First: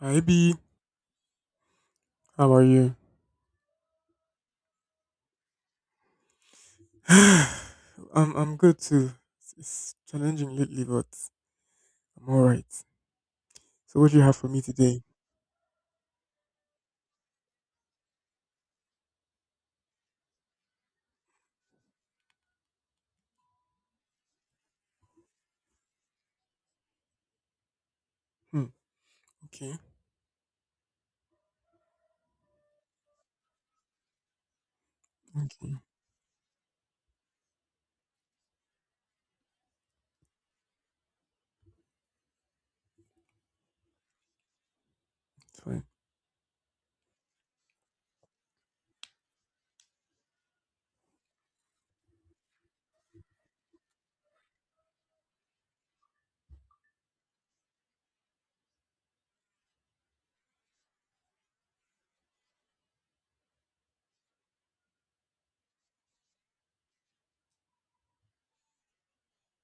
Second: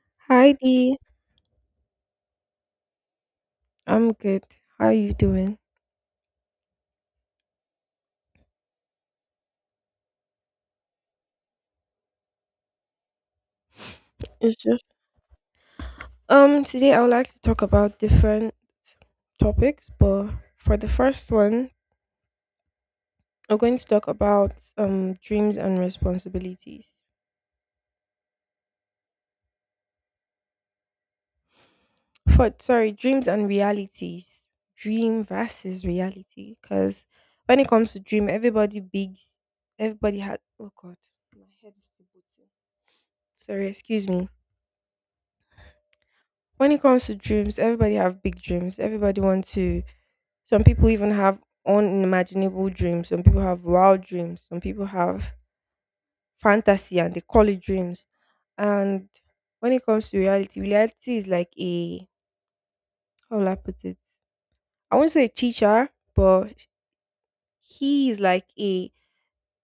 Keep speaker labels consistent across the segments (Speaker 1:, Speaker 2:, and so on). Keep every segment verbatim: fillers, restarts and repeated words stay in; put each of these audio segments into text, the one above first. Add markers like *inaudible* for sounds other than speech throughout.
Speaker 1: Hi
Speaker 2: Hi
Speaker 1: B,
Speaker 2: Dee.
Speaker 1: how are you?
Speaker 2: I'm good. How are you doing?
Speaker 1: *sighs* I'm I'm good too. It's, it's challenging lately, but I'm all right. So what do you have for
Speaker 2: It's
Speaker 1: me
Speaker 2: just
Speaker 1: today?
Speaker 2: um today I would like to talk about different topics, but for the first one, we're going to talk about um dreams and responsibilities.
Speaker 1: Hmm. Okay.
Speaker 2: For sorry, dreams and realities. Dream
Speaker 1: Okay.
Speaker 2: versus reality. Cause when it comes to dream, everybody big everybody had oh god, my head is still booting. Sorry, excuse me.
Speaker 1: It's fine.
Speaker 2: When it comes to dreams, everybody have big dreams. Everybody want to. Some people even have unimaginable dreams. Some people have wild dreams. Some people have fantasy and they call it dreams. And when it comes to reality, reality is like a, how will I put it? I won't say a teacher, but he is like a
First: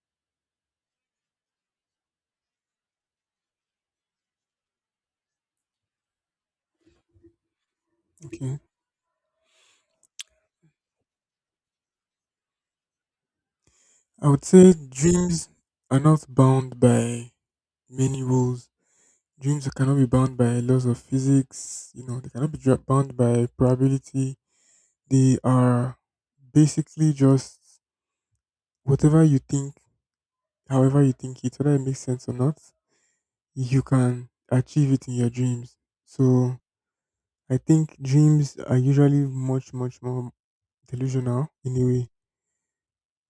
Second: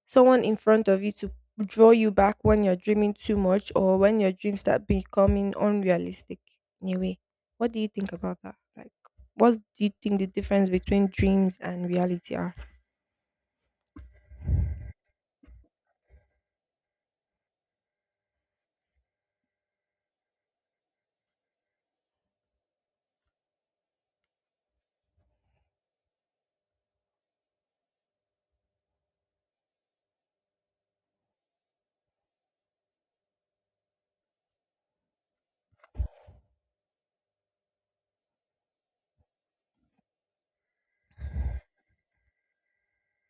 Speaker 2: someone in front of you to draw you back when you're dreaming too much or when your dreams start becoming unrealistic in a way. What do you think about that?
Speaker 1: Okay.
Speaker 2: Like, what do you think the difference between dreams and reality are?
Speaker 1: I would say dreams are not bound by many rules. Dreams cannot be bound by laws of physics. You know, they cannot be dra- bound by probability. They are basically just whatever you think, however you think it, whether it makes sense or not. You can achieve it in your dreams. So I think dreams are usually much, much more delusional in a way.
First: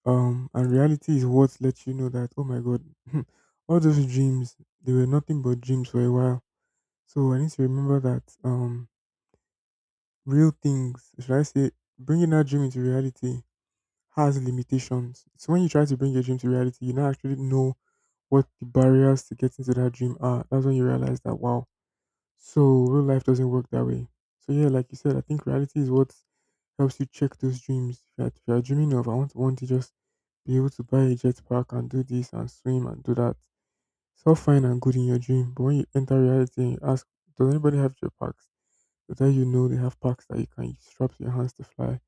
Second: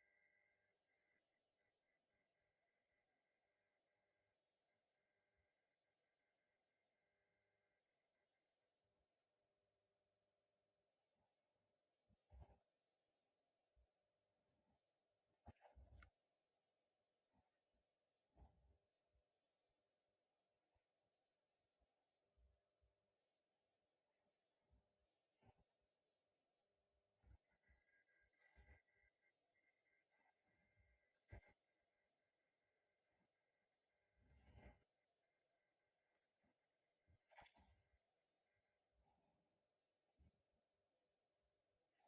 Speaker 1: Um, and reality is what lets you know that, oh my God, *laughs* all those dreams, they were nothing but dreams for a while. So I need to remember that um, real things, should I say, bringing our dream into reality has limitations. So when you try to bring your dream to reality, you now actually know what the barriers to getting to that dream are. That's when you realize that, wow, so real life doesn't work that way. So yeah, like you said, I think reality is what helps you check those dreams. If you're, if you're dreaming of, I want, want to just be able to buy a jet pack and do this and swim and do that. It's all fine and good in your dream, but when you enter reality and you ask, does anybody have jet packs? They tell you no, they have packs that you can strap to your hands to fly.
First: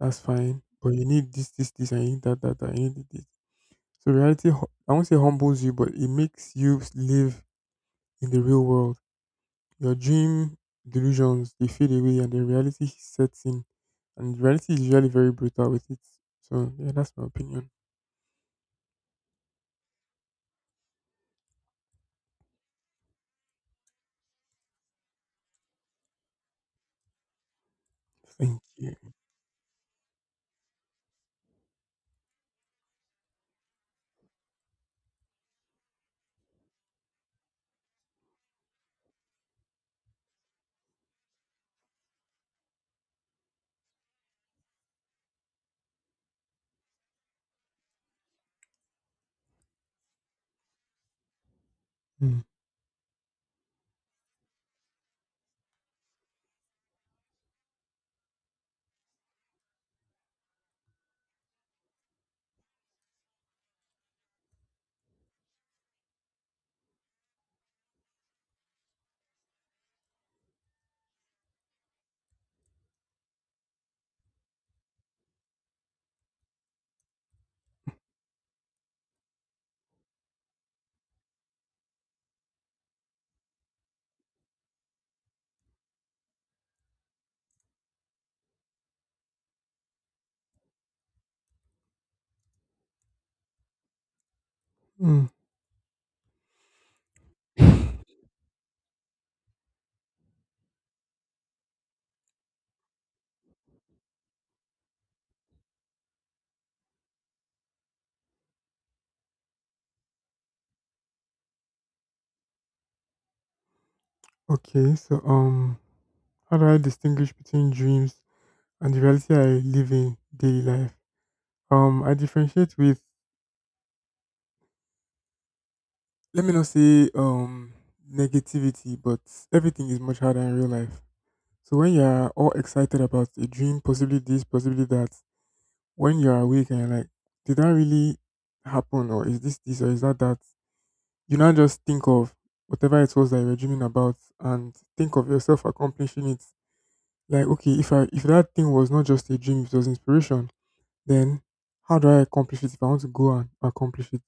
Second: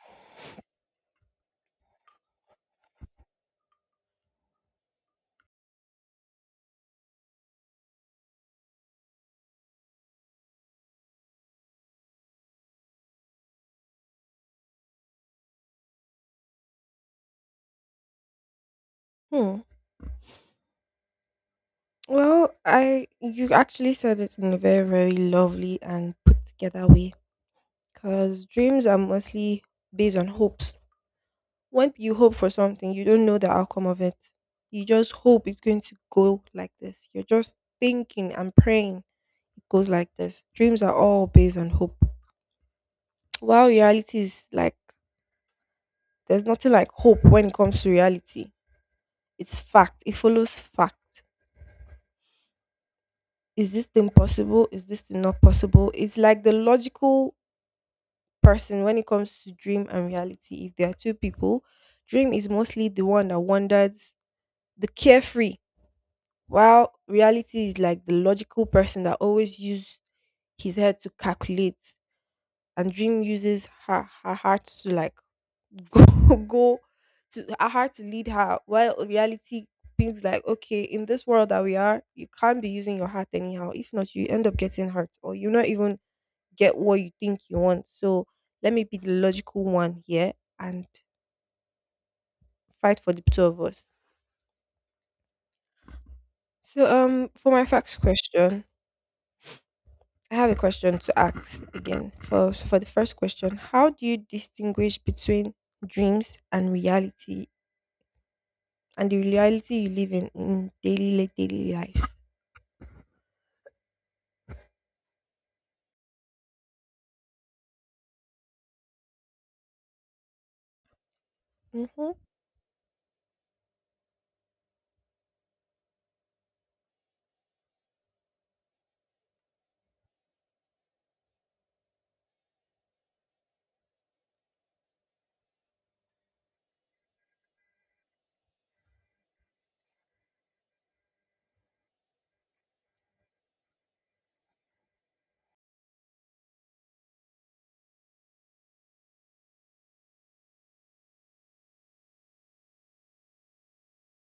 Speaker 1: That's fine, but you need this, this, this, and you need that, that, that, you need this. So reality, hu- I won't say humbles you, but it makes you live in the real world. Your dream delusions, they fade away, and then reality sets in, and reality is usually very brutal with it. So yeah, that's my opinion.
Speaker 2: Hmm. Well, I you actually said it in a very, very lovely and put together way because
Speaker 1: Thank
Speaker 2: dreams
Speaker 1: you.
Speaker 2: are mostly based on hopes. When you hope for something, you don't know the outcome of it. You just hope it's going to go like this. You're just thinking and praying it goes like this. Dreams are all based on hope. While reality is like, there's nothing like hope when it comes to reality. It's fact, it follows fact.
Speaker 1: Mm.
Speaker 2: Is this thing possible? Is this thing not possible? It's like the logical person. When it comes to dream and reality, if there are two people, dream is mostly the one that wanders, the carefree. While reality is like the logical person that always uses his head to calculate, and Dream uses her her heart to like *laughs* go go to her heart to lead her. While reality thinks like, okay, in this world that we are, you can't be using your heart anyhow. If not, you end up getting hurt, or you not even get what you think you want. So let me be the logical one here and fight for the two of us.
Speaker 1: Mm.
Speaker 2: So um, for my facts question, I have a question to ask again. For so for the first question, how do you distinguish between dreams and reality and the reality you live in in daily li- daily lives?
Speaker 1: Okay, so um how do I distinguish between dreams and the reality I live in daily life? um
Speaker 2: Mhm.
Speaker 1: I differentiate with, let me not say um negativity, but everything is much harder in real life. So when you're all excited about a dream, possibly this, possibly that, when you're awake and you're like, did that really happen, or is this this, or is that that? You now just think of whatever it was that you were dreaming about and think of yourself accomplishing it. Like, okay, if I if that thing was not just a dream, it was inspiration, then how do I accomplish it if I want to go and accomplish it?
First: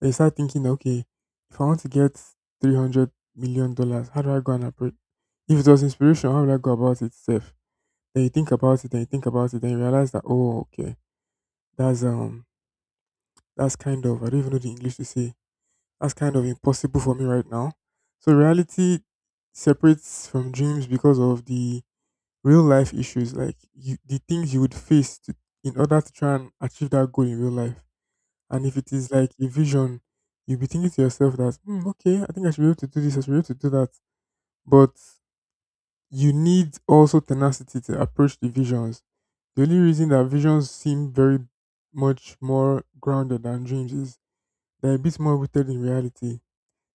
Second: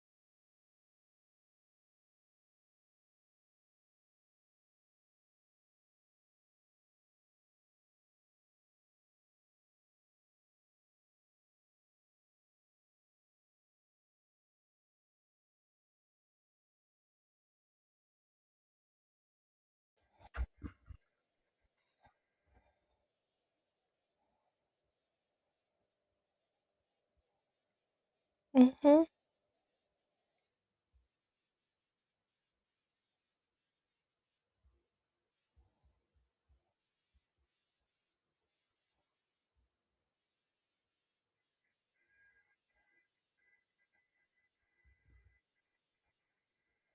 Speaker 1: And you start thinking, okay, if I want to get three hundred million dollars, how do I go and approach? If it was inspiration, how would I go about it? Safe. Then you think about it, and you think about it, and you realize that, oh, okay, that's um that's kind of, I don't even know the English to say, that's kind of impossible for me right now. So reality separates from dreams because of the real life issues, like you, the things you would face to, in order to try and achieve that goal in real life. And if it
Speaker 2: Mhm.
Speaker 1: is like a vision, you'll be thinking to yourself that, "Hmm, okay, I think I should be able to do this, I should be able to do that." But you need also tenacity to approach the visions. The only reason that visions seem very much more grounded than dreams is they're a bit more rooted in reality.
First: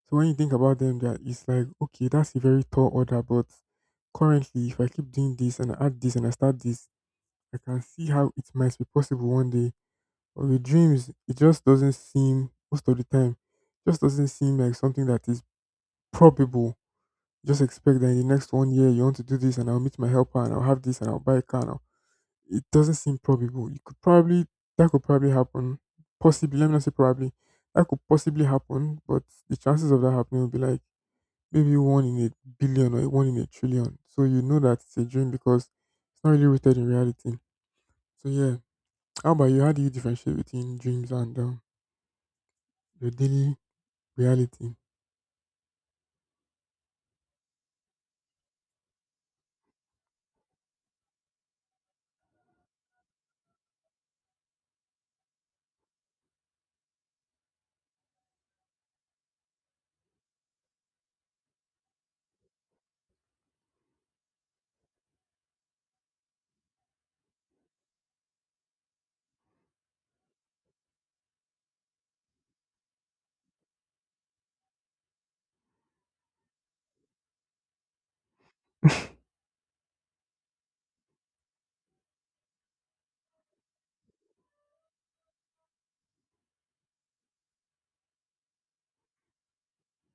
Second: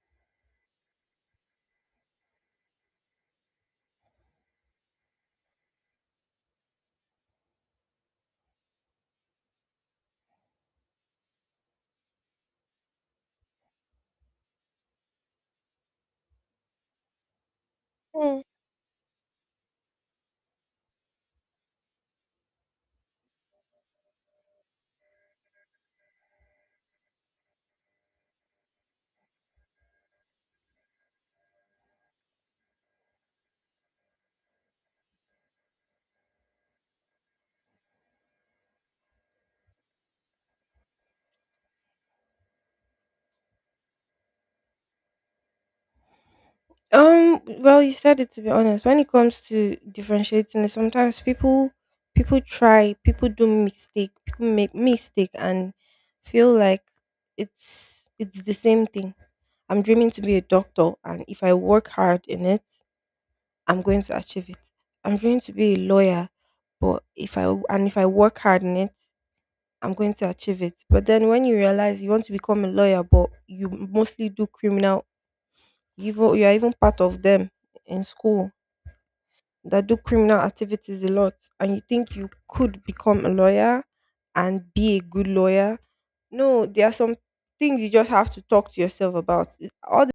Speaker 1: So when you think about them, that it's like, okay, that's a very tall order, but currently, if I keep doing this and I add this and I start this, I can see how it might be possible one day. But with dreams, it just doesn't seem most of the time, just doesn't seem like something that is probable. Just expect that in the
Speaker 2: Mm.
Speaker 1: next one year you want to do this, and I'll meet my helper, and I'll have this, and I'll buy a car, and it doesn't seem probable. You could probably That could probably happen. Possibly, let me not say probably. That could possibly happen, but the chances of that happening would be like maybe one in a billion or one in a trillion. So you know that it's a dream because it's not really rooted in reality. So yeah, how about you? How do you differentiate between dreams and um, your daily reality,
Speaker 2: Um. Well, you said it. To be honest, when it comes to differentiating, sometimes people people try, people do mistake, people make mistake and feel like it's it's the same thing. I'm dreaming to be a doctor, and if I work hard in it, I'm going to achieve it. I'm going to be a lawyer, but if I and if I work hard in it, I'm going to achieve it. But then when you realize you want to become a lawyer, but you mostly do criminal, even you are even part of them in school that do criminal activities a lot, and you think you could become a lawyer and be a good lawyer. No, there are some things you just have to talk to yourself about. It- All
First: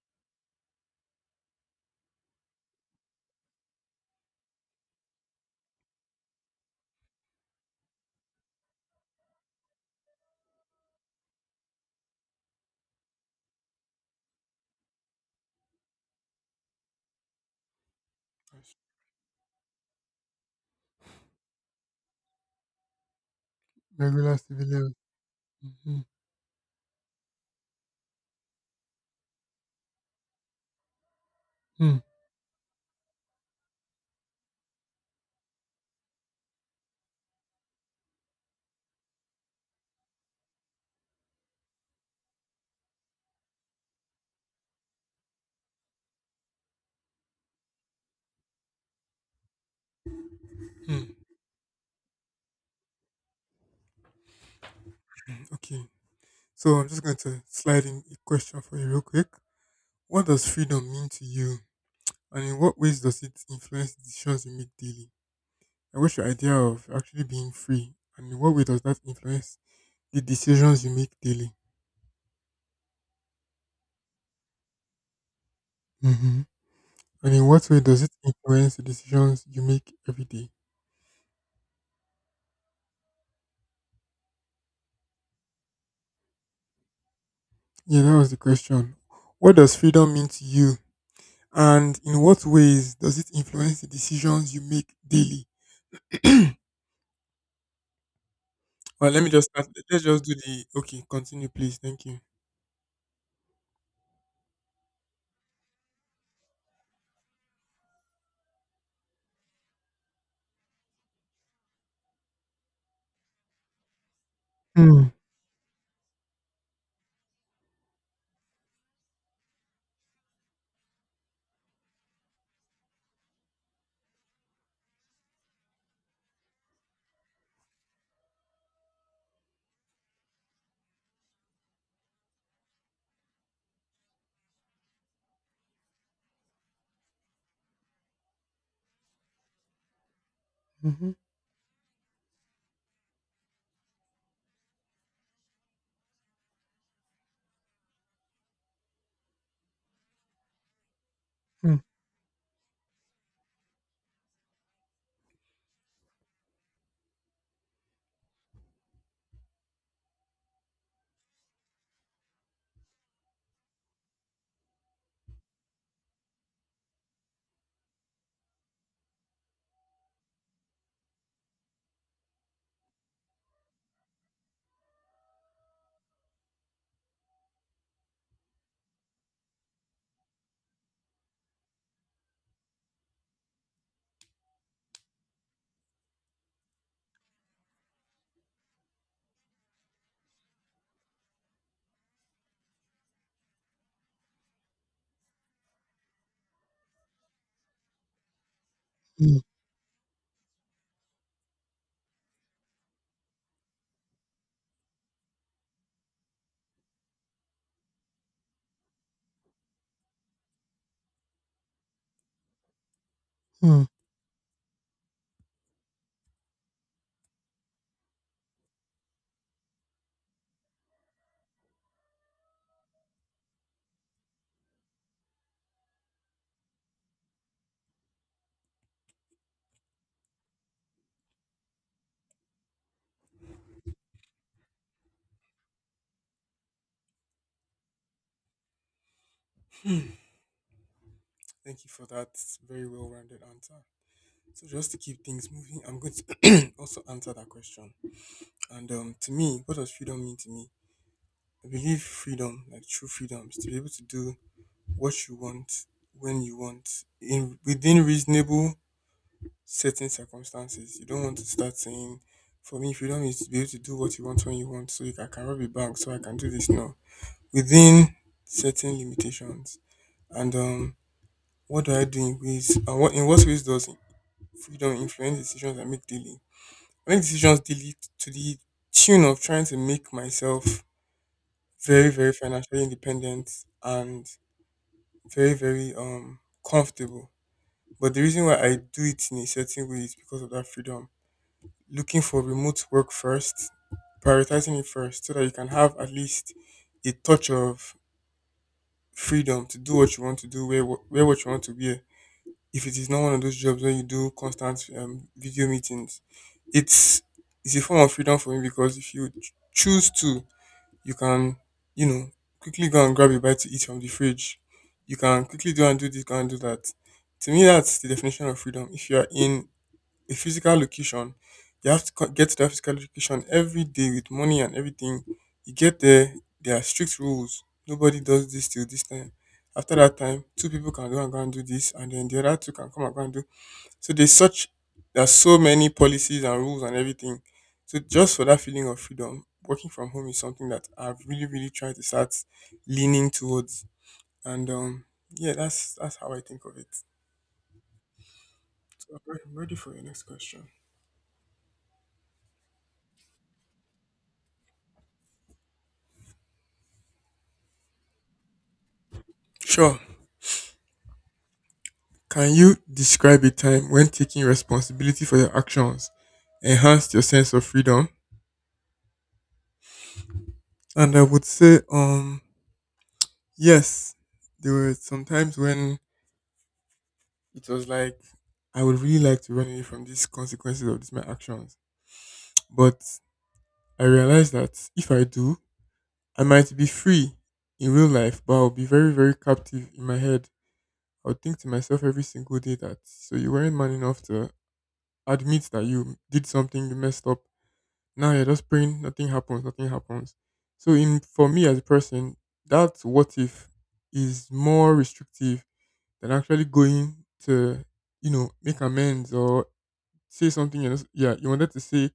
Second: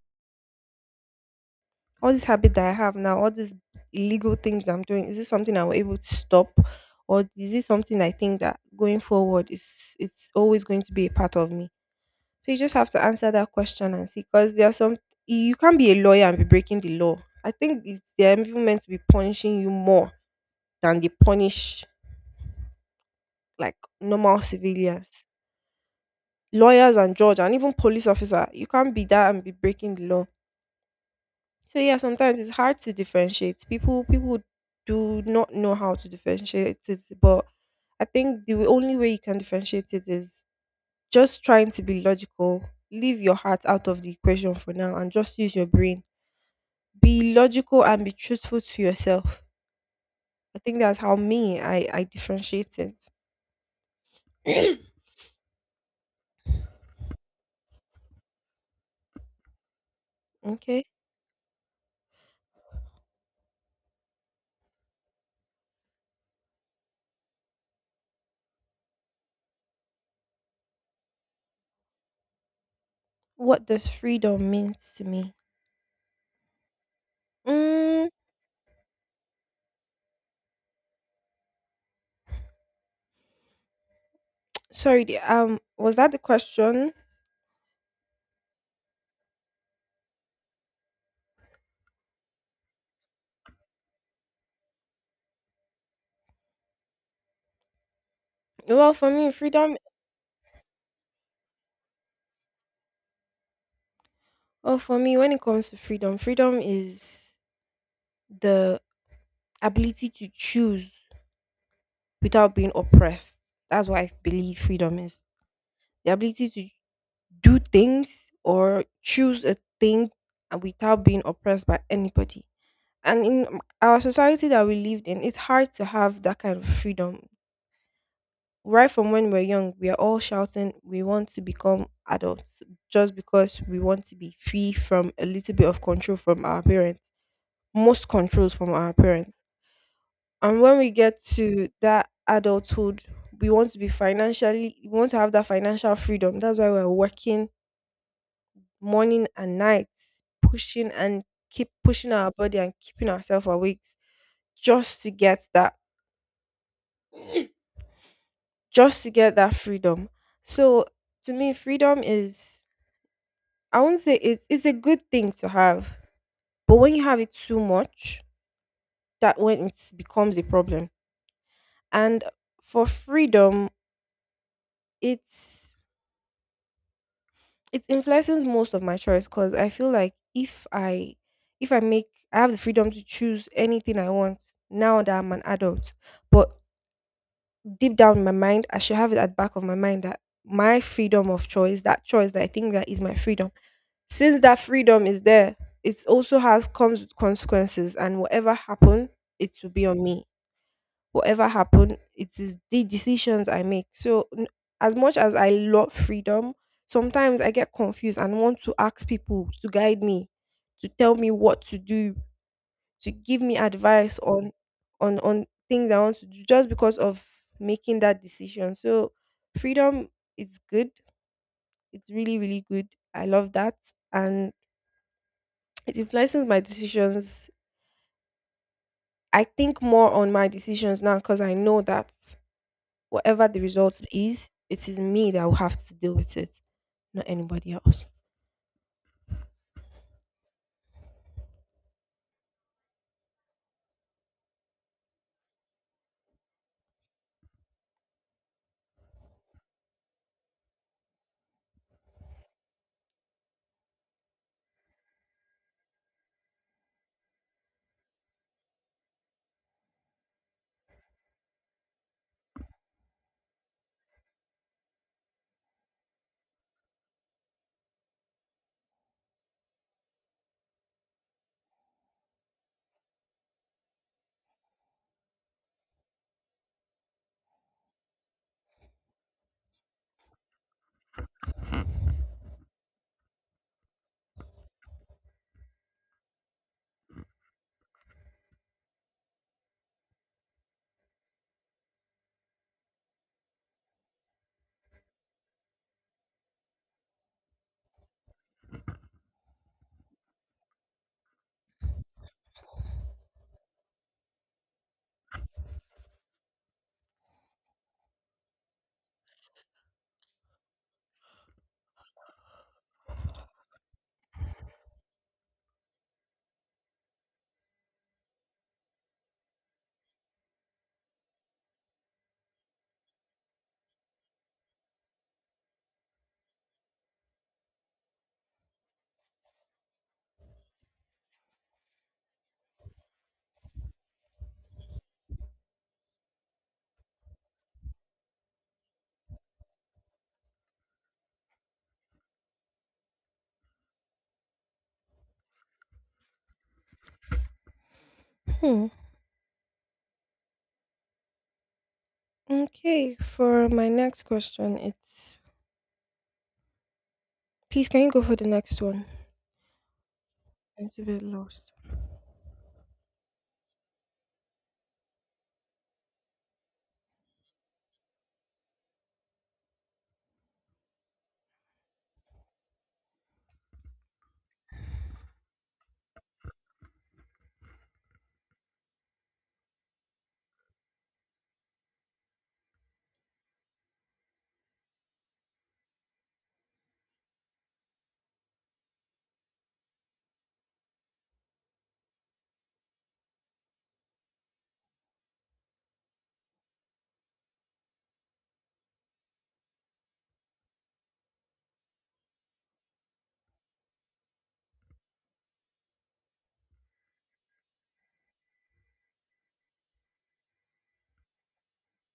Speaker 2: all this habit that I have now, all these illegal things I'm doing, is this something I am able to stop? Or is this something I think that going forward is it's always going to be a part of me? So you just have to answer that question and see because there are some you can't be a lawyer and be breaking the law. I think it's they're even meant to be punishing you more than they punish, like,
Speaker 1: regular
Speaker 2: normal
Speaker 1: civilian?
Speaker 2: civilians.
Speaker 1: Hmm.
Speaker 2: Lawyers and judge and even police officer, you can't be that and be breaking the law. So yeah,
Speaker 1: Hmm.
Speaker 2: sometimes it's hard to differentiate. People people do not know how to differentiate it, but I think the only way you can differentiate it is just trying to be logical. Leave your heart out of the equation for now and just use your brain. Be logical and be truthful to yourself. I think that's
Speaker 1: Hmm.
Speaker 2: how me I I differentiate it. *coughs*
Speaker 1: Okay, so I'm just going to slide in a question for you real quick. What does
Speaker 2: *clears throat* Okay.
Speaker 1: freedom mean to you? And in what ways does it influence the decisions you make daily? I wish, your idea of actually being free? And in what way does that influence the decisions you make daily?
Speaker 2: What does freedom means to me?
Speaker 1: Mm-hmm. And in what way does it
Speaker 2: Mm,
Speaker 1: influence the decisions you make every day?
Speaker 2: sorry, the- um was that the question?
Speaker 1: Yeah, that was the question. What does freedom mean to you? And in what ways does it influence the decisions you make daily?
Speaker 2: Well,
Speaker 1: Well,
Speaker 2: for
Speaker 1: let me
Speaker 2: me,
Speaker 1: just start.
Speaker 2: freedom
Speaker 1: Let's just do the. Okay, continue, please. Thank you.
Speaker 2: Well, for me, when it comes to freedom, freedom is the ability to choose without being oppressed. That's what I believe freedom
Speaker 1: Mm-hmm.
Speaker 2: is. The ability to do things or choose a thing and without being oppressed by anybody. And in our society that we lived in, it's hard to have that kind of freedom. Right from when we're young, we are all shouting, we want to become adults just because we want to be free from a little bit of control from our parents, most controls from our parents. And when we
Speaker 1: Mm-hmm.
Speaker 2: get to that adulthood, we want to be financially, we want to have that financial freedom. That's why we're working morning and night, pushing and keep pushing our body and keeping ourselves awake just to get that, just to get that freedom. So to me, freedom is, I won't say it, it's a good thing to have, but when you have it too much, that when it becomes a problem. And for freedom, it's it influences most of my choice because I feel like if I if I make I have the freedom to choose anything I want now that I'm an adult. But deep down in my mind, I should have it at the back of my mind that my freedom of choice, that choice that I think that is my freedom. Since that freedom is there, it also has comes with consequences and whatever happens, it will be on me. Whatever happened, it is the decisions I make. So n- as much as I love freedom, sometimes I get confused and want to ask people to guide me, to tell me what to do, to give me
Speaker 1: Mm-hmm.
Speaker 2: advice on on on things I want to do just because of making that decision. So freedom is good. It's really, really good. I love that. And it influences my decisions. I think more on my decisions now because I know that whatever the result is, it is me that will have to deal with it, not anybody else.
Speaker 1: Thank you for that very well rounded answer. So just to keep things moving, I'm going to *clears throat* also answer that question. And um, to me, what does freedom mean to me? I believe freedom, like true freedom, is to be able to do what you want when you want, in within reasonable, certain circumstances. You don't want to start saying, for me, freedom is to be able to do what you want when you want. So you can, I can rob a bank, so I can do this now within certain limitations. And um, what do I do in ways? And what in what ways does freedom influence decisions I make daily? I make decisions daily t- to the tune of trying to make myself very, very financially independent and very, very um comfortable. But the reason why I do it in a certain way is because of that freedom. Looking for remote work first, prioritizing it first, so that you can have at least a touch of freedom to do what you want to do, wear, wh- wear what you want to wear. If it is not one of those jobs where you do constant um, video meetings, it's it's a form of freedom for me because if you ch- choose to, you can, you know, quickly go and grab a bite to eat from the fridge. You can quickly go and do this, go and do that. To me, that's the definition of freedom. If you are in a physical location, you have to co- get to that physical location every day with money and everything. You get there, there are strict rules. Nobody does this till this time. After that time, two people can go and go and do this, and then the other two can come and go and do, so there's such there's so many policies and rules and everything. So just for that feeling of freedom, working from home is something that I've really, really tried to start leaning towards. And um yeah, that's that's how I think of it.
Speaker 2: Hmm.
Speaker 1: So I'm ready for your next question.
Speaker 2: Okay, for my next question, it's please can you go for the next one?
Speaker 1: Sure.
Speaker 2: I'm a bit lost.
Speaker 1: Can you describe a time when taking responsibility for your actions enhanced your sense of freedom? And I would say, um, yes, there were some times when it was like I would really like to run away from these consequences of these my actions. But I realized that if I do, I might be free in real life, but I'll be very, very captive in my head. I'll think to myself every single day that so you weren't man enough to admit that you did something, you messed up. Now you're just praying nothing happens, nothing happens. So in for me as a person, that what if is more restrictive than actually going to, you know, make amends or say something you, yeah, you wanted to say,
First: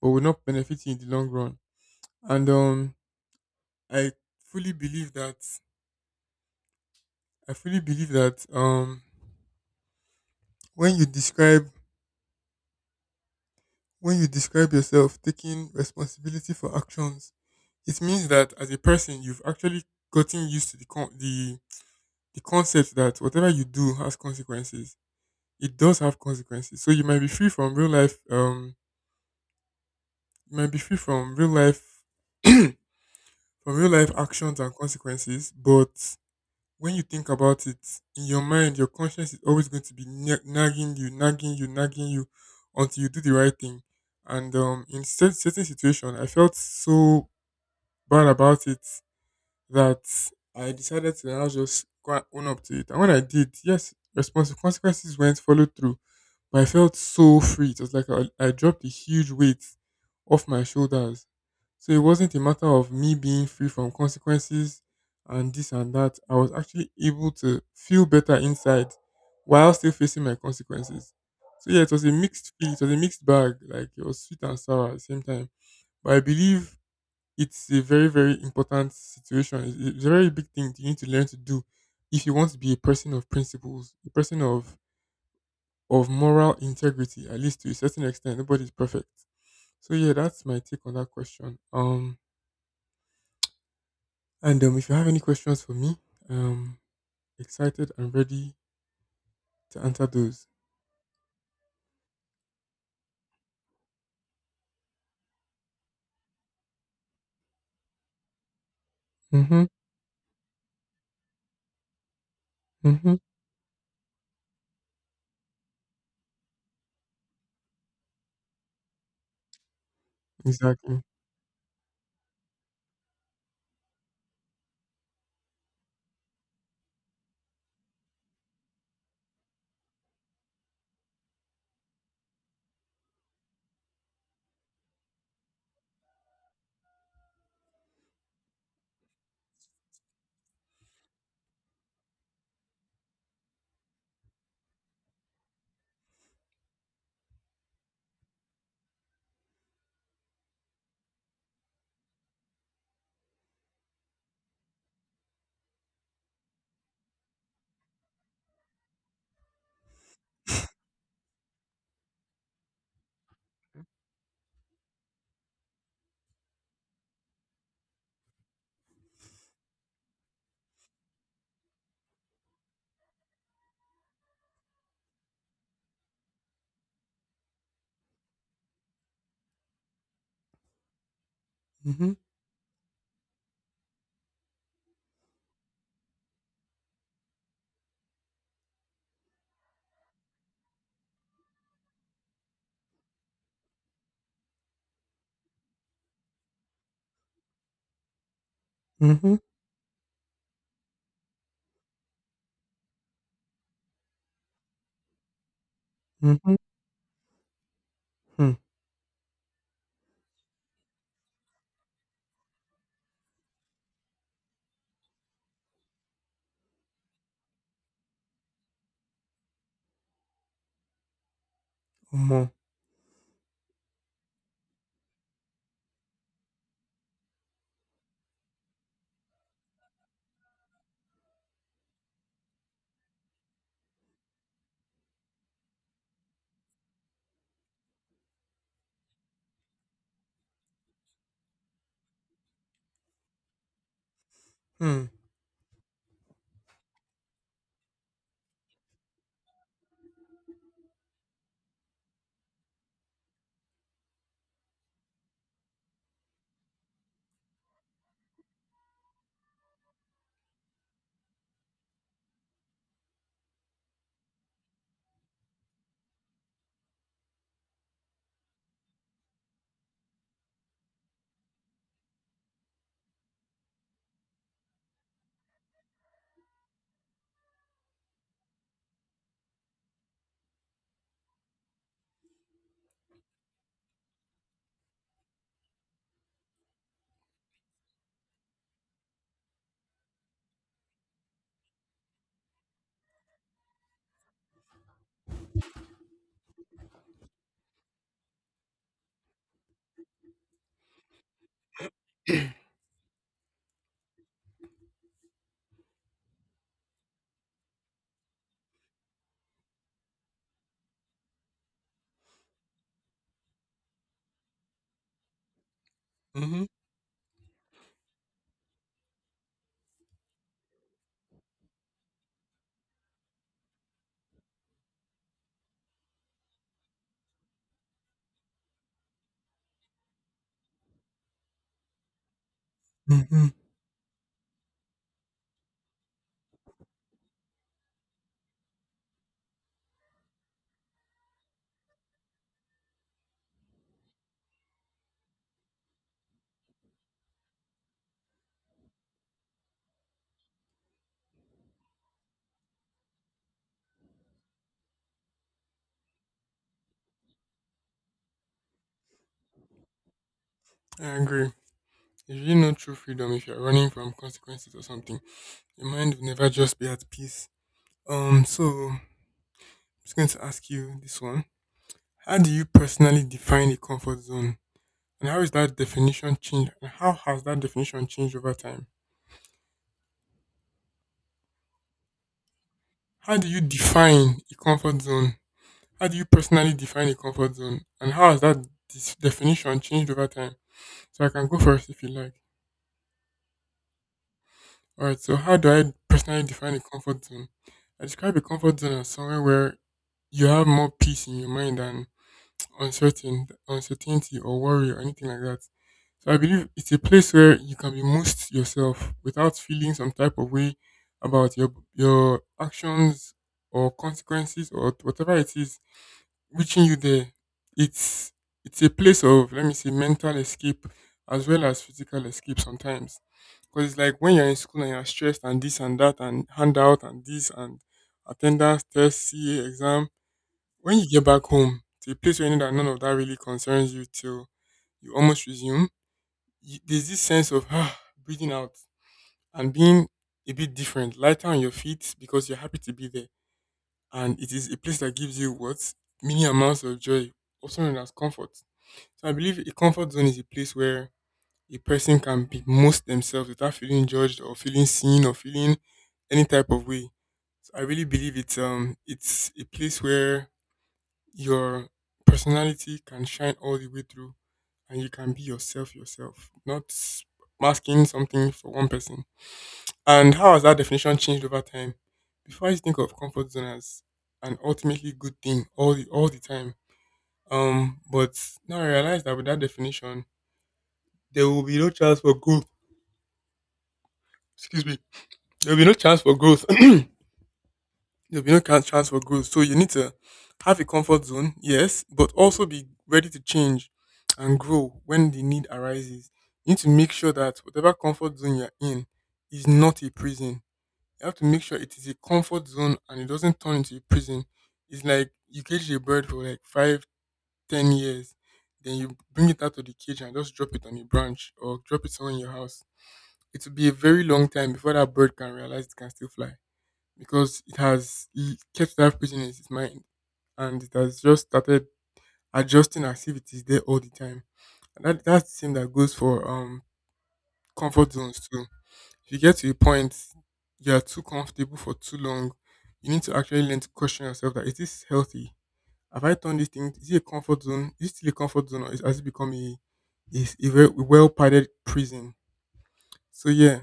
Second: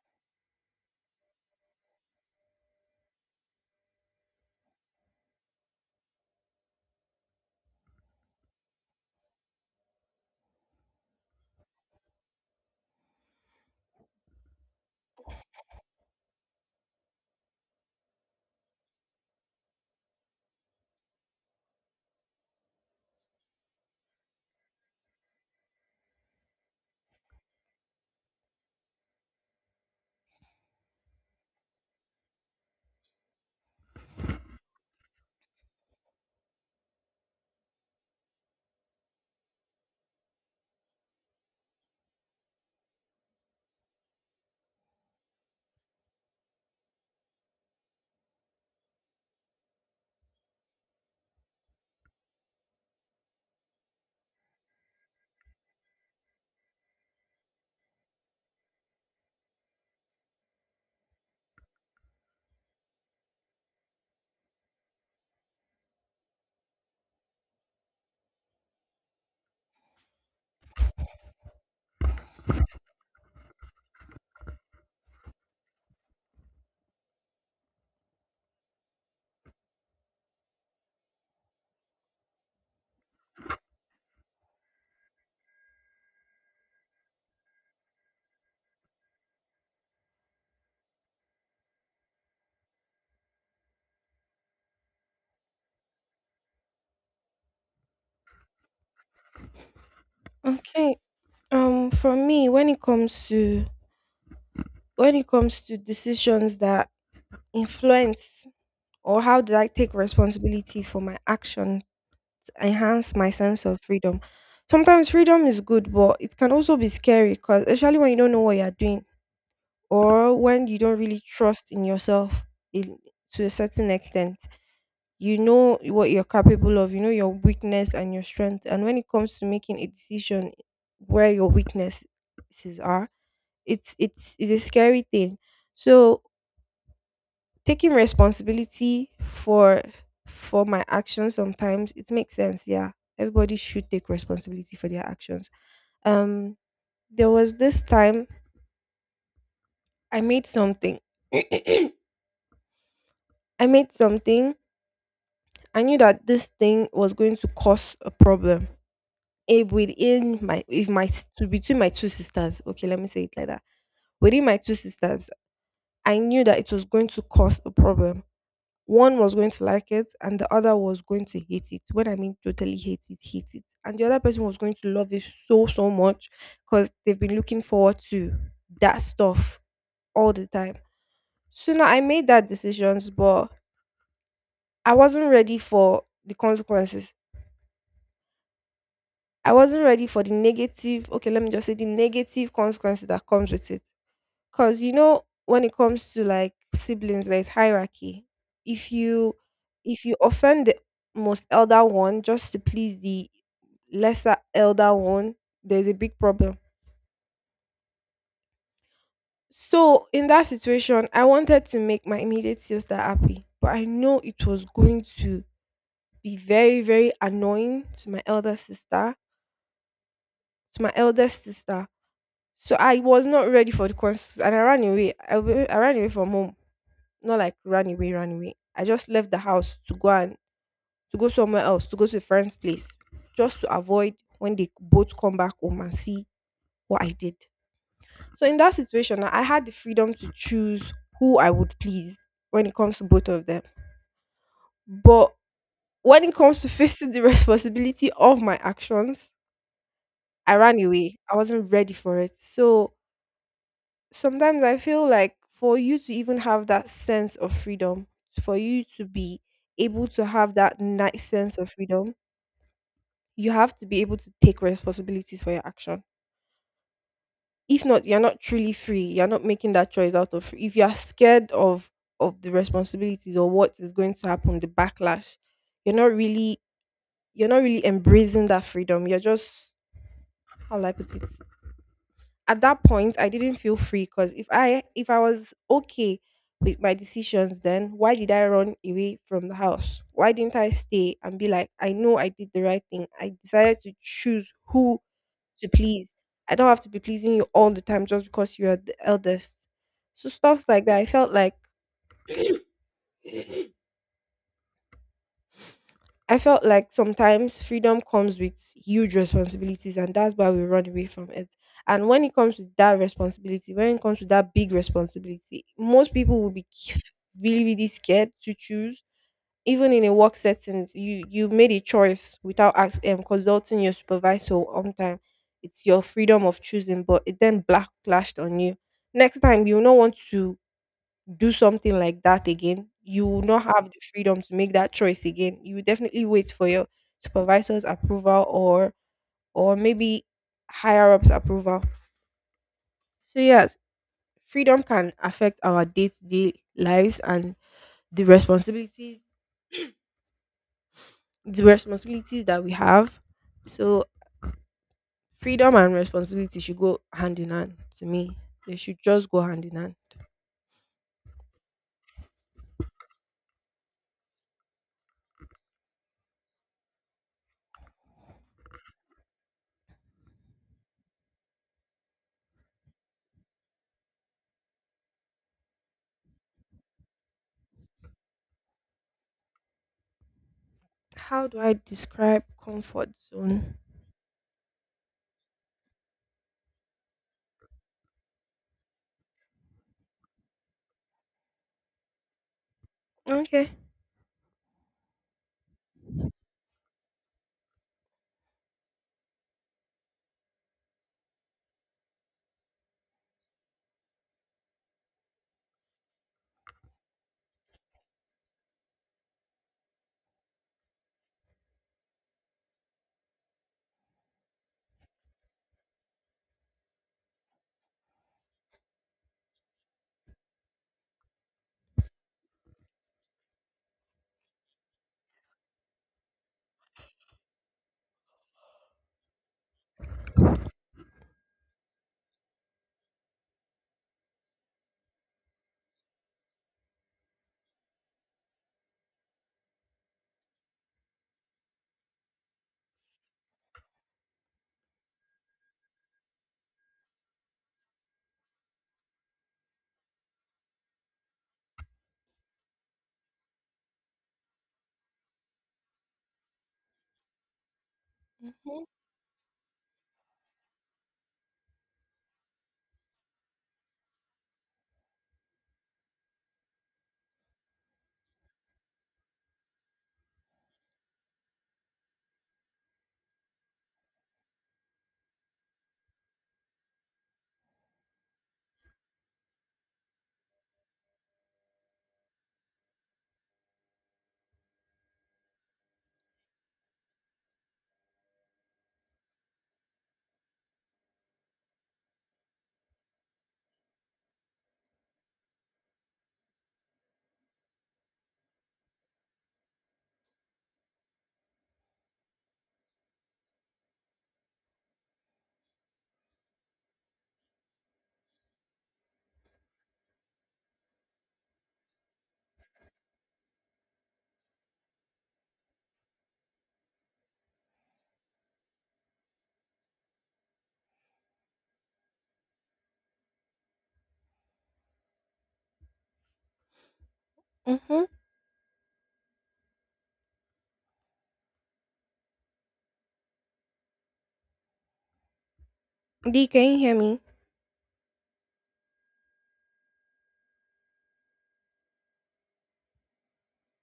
Speaker 1: but will not benefit you in the long run. And um I fully believe that, i fully believe that um when you describe, when you describe yourself taking responsibility for actions, it means that as a person you've actually gotten used to the con- the the concept that whatever you do has consequences. It does have consequences. So you might be free from real life um you might be free from real life *clears throat* from real life actions and consequences, but when you think about it, in your mind, your conscience is always going to be na- nagging you, nagging you, nagging you until you do the right thing. And um, in cer- certain situation, I felt so bad about it that I decided to now just go and own up to it. And when I did, yes, responsible consequences went followed through. But I felt so free. It was like I, I dropped a huge weight off my shoulders. So it wasn't a matter of me being free from consequences and this and that. I was actually able to feel better inside while still facing my consequences. So yeah, it was a mixed feel. It was a mixed bag. Like it was sweet and sour at the same time. But I believe it's a very, very important situation. It's it's a very big thing you need to learn to do if you want to be a person of principles, a person of of moral integrity, at least to a certain extent. Nobody's perfect. So yeah, that's my take on that question. Um, and um, If you have any questions for me, um, excited and ready to answer those.
Speaker 2: Okay. Um for me, when it comes to when it comes to decisions that influence, or how do
Speaker 1: Mm-hmm.
Speaker 2: I take responsibility for my action to
Speaker 1: Mm-hmm.
Speaker 2: enhance my sense of freedom? Sometimes freedom is good, but it can also be scary because especially when you don't know what you're doing or when you don't
Speaker 1: Exactly.
Speaker 2: really trust in yourself in, to a certain extent. You know what you're capable of, you know your weakness and your strength. And when it comes to making a decision where your weaknesses are, it's it's it's a scary thing. So taking responsibility for for my actions sometimes it makes sense, yeah. Everybody should take responsibility for their actions. Um there was this time I made something. *clears throat* I made something. I knew that this thing was going to cause a problem. If within my if my s- to between my two sisters, okay, let me say it like that. Within my two sisters, I knew that it was going to cause a problem. One was going to like it and the other was going to hate it. When I mean totally hate it, hate it. And the other person was going to love it so so much because they've been looking forward to that stuff all the time. So now I
Speaker 1: Mm-hmm.
Speaker 2: made that decisions, but I wasn't ready for the consequences. I wasn't ready for the negative, okay, let me just say the negative consequences that comes with it. Cause you know, when it comes to like siblings, there's hierarchy. If
Speaker 1: Mm-hmm.
Speaker 2: you if you offend the most elder one just to please the lesser elder one, there's a big
Speaker 1: Mm-hmm.
Speaker 2: problem.
Speaker 1: Hmm.
Speaker 2: So in that situation, I wanted to make my immediate sister happy, but I know it was going to be very, very annoying to my elder sister, to my eldest sister.
Speaker 1: Omo.
Speaker 2: So I was not ready for the consequences and I ran away. I, wa- I ran away from home. Not like ran away, ran away. I just left the house to go and to go somewhere else, to go to a friend's place, just to avoid when they both come back home and see what I did. So in that situation, I had the freedom to choose who I would please when it comes to both of them.
Speaker 1: Hmm.
Speaker 2: But when it comes to *laughs* facing the responsibility of my actions, I ran away. I wasn't ready for it. So sometimes I feel like for you to even have that sense of freedom, for you to be able to have that nice sense of freedom, you have to be able to take responsibilities for your action. If not, you're not truly free. You're not making that choice out of. If you are scared of of the responsibilities or what is going to happen, the backlash, you're not really you're not really embracing that freedom. You're just how will I put it? At that point, I didn't feel free because if i if I was okay with my decisions, then why did I run away from the house? Why didn't I stay and be like, I know I did the right thing. I decided to choose who to please. I don't have to be pleasing you all the time just because you're the eldest. So stuff like that, i felt like I felt like sometimes freedom comes with huge responsibilities, and that's why we run away from it. And when it comes to that responsibility, when it comes to that big responsibility, most people will
Speaker 1: Mm-hmm.
Speaker 2: be k- really, really scared to choose. Even in a work setting, you you made a choice without ask, um, consulting your supervisor on time. It's your freedom of choosing, but it then blacklashed on you. Next time, you will not want to do something like that again, you will
Speaker 1: Mm-hmm.
Speaker 2: not have the freedom to make that choice again. You will definitely wait for your supervisor's approval, or or maybe higher ups approval. So yes, freedom can affect our day to day lives and the responsibilities the responsibilities that we have. So freedom and responsibility should go hand in hand to me. They should just go hand in hand.
Speaker 1: I agree. There's really no true freedom if you're running from consequences or something. Your mind will never just be at peace. Um, so I'm just going to ask you this one. How do you personally define a comfort zone? And how is that definition changed? And how has that definition changed over time?
Speaker 2: How do I describe comfort
Speaker 1: How do you
Speaker 2: zone?
Speaker 1: define a comfort zone? How do you personally define a comfort zone? And how has that dis- definition changed over time? So I can go first if you like.
Speaker 2: Okay.
Speaker 1: All right. So how do I personally define a comfort zone? I describe a comfort zone as somewhere where you have more peace in your mind and uncertain, uncertainty or worry or anything like that. So I believe it's a place where you can be most yourself without feeling some type of way about your your actions or consequences or whatever it is reaching you there. It's it's a place of, let me say, mental escape as well as physical escape sometimes. Because it's like when you're in school and you're stressed and this and that and handout and this and attendance, test, C A exam, when you get back home to a place where you know that none of that really concerns you till you almost resume, you, there's this sense of ah, breathing out and being a bit different, lighter on your feet because you're happy to be there. And it is a place that gives you what? Many amounts of joy, also known as comfort. So I believe a comfort zone is a place where a person can be most themselves without feeling judged or feeling seen or feeling any type of way. So I really believe it's
Speaker 2: Mm-hmm.
Speaker 1: um it's a place where your personality can shine all the way through and you can be yourself yourself, not masking something for one person. And how has that definition changed over time? Before, I used to think of comfort zone as an ultimately good thing all the all the time. Um, but now I realize that with that definition, there will be no chance for growth. Excuse me. There will be no chance for growth. There'll be no can- chance for growth. So you need to have a comfort zone, yes, but also be ready to change and grow when the need arises. You need to make sure that whatever comfort zone you're in is not a prison. You have to make sure it is a comfort zone and it doesn't turn into a prison. It's like you cage a bird for like five to ten years, then you bring it out of the cage and just drop it on a branch or drop it somewhere in your house. It will be a very long time before that bird can realize it can still fly because it has he kept that pigeon in his mind and it has just started adjusting as if it is there all the time. And that, that's the same that goes for um
Speaker 2: Mm-hmm.
Speaker 1: comfort zones too. If you get to a point you are too comfortable for too long, you need to actually learn to question yourself, that is this healthy? Have I
Speaker 2: D,
Speaker 1: turned
Speaker 2: can
Speaker 1: this
Speaker 2: you
Speaker 1: thing?
Speaker 2: hear
Speaker 1: Is it a
Speaker 2: me?
Speaker 1: comfort zone? Is it still a comfort zone or is, has it become a is a well padded prison? So yeah,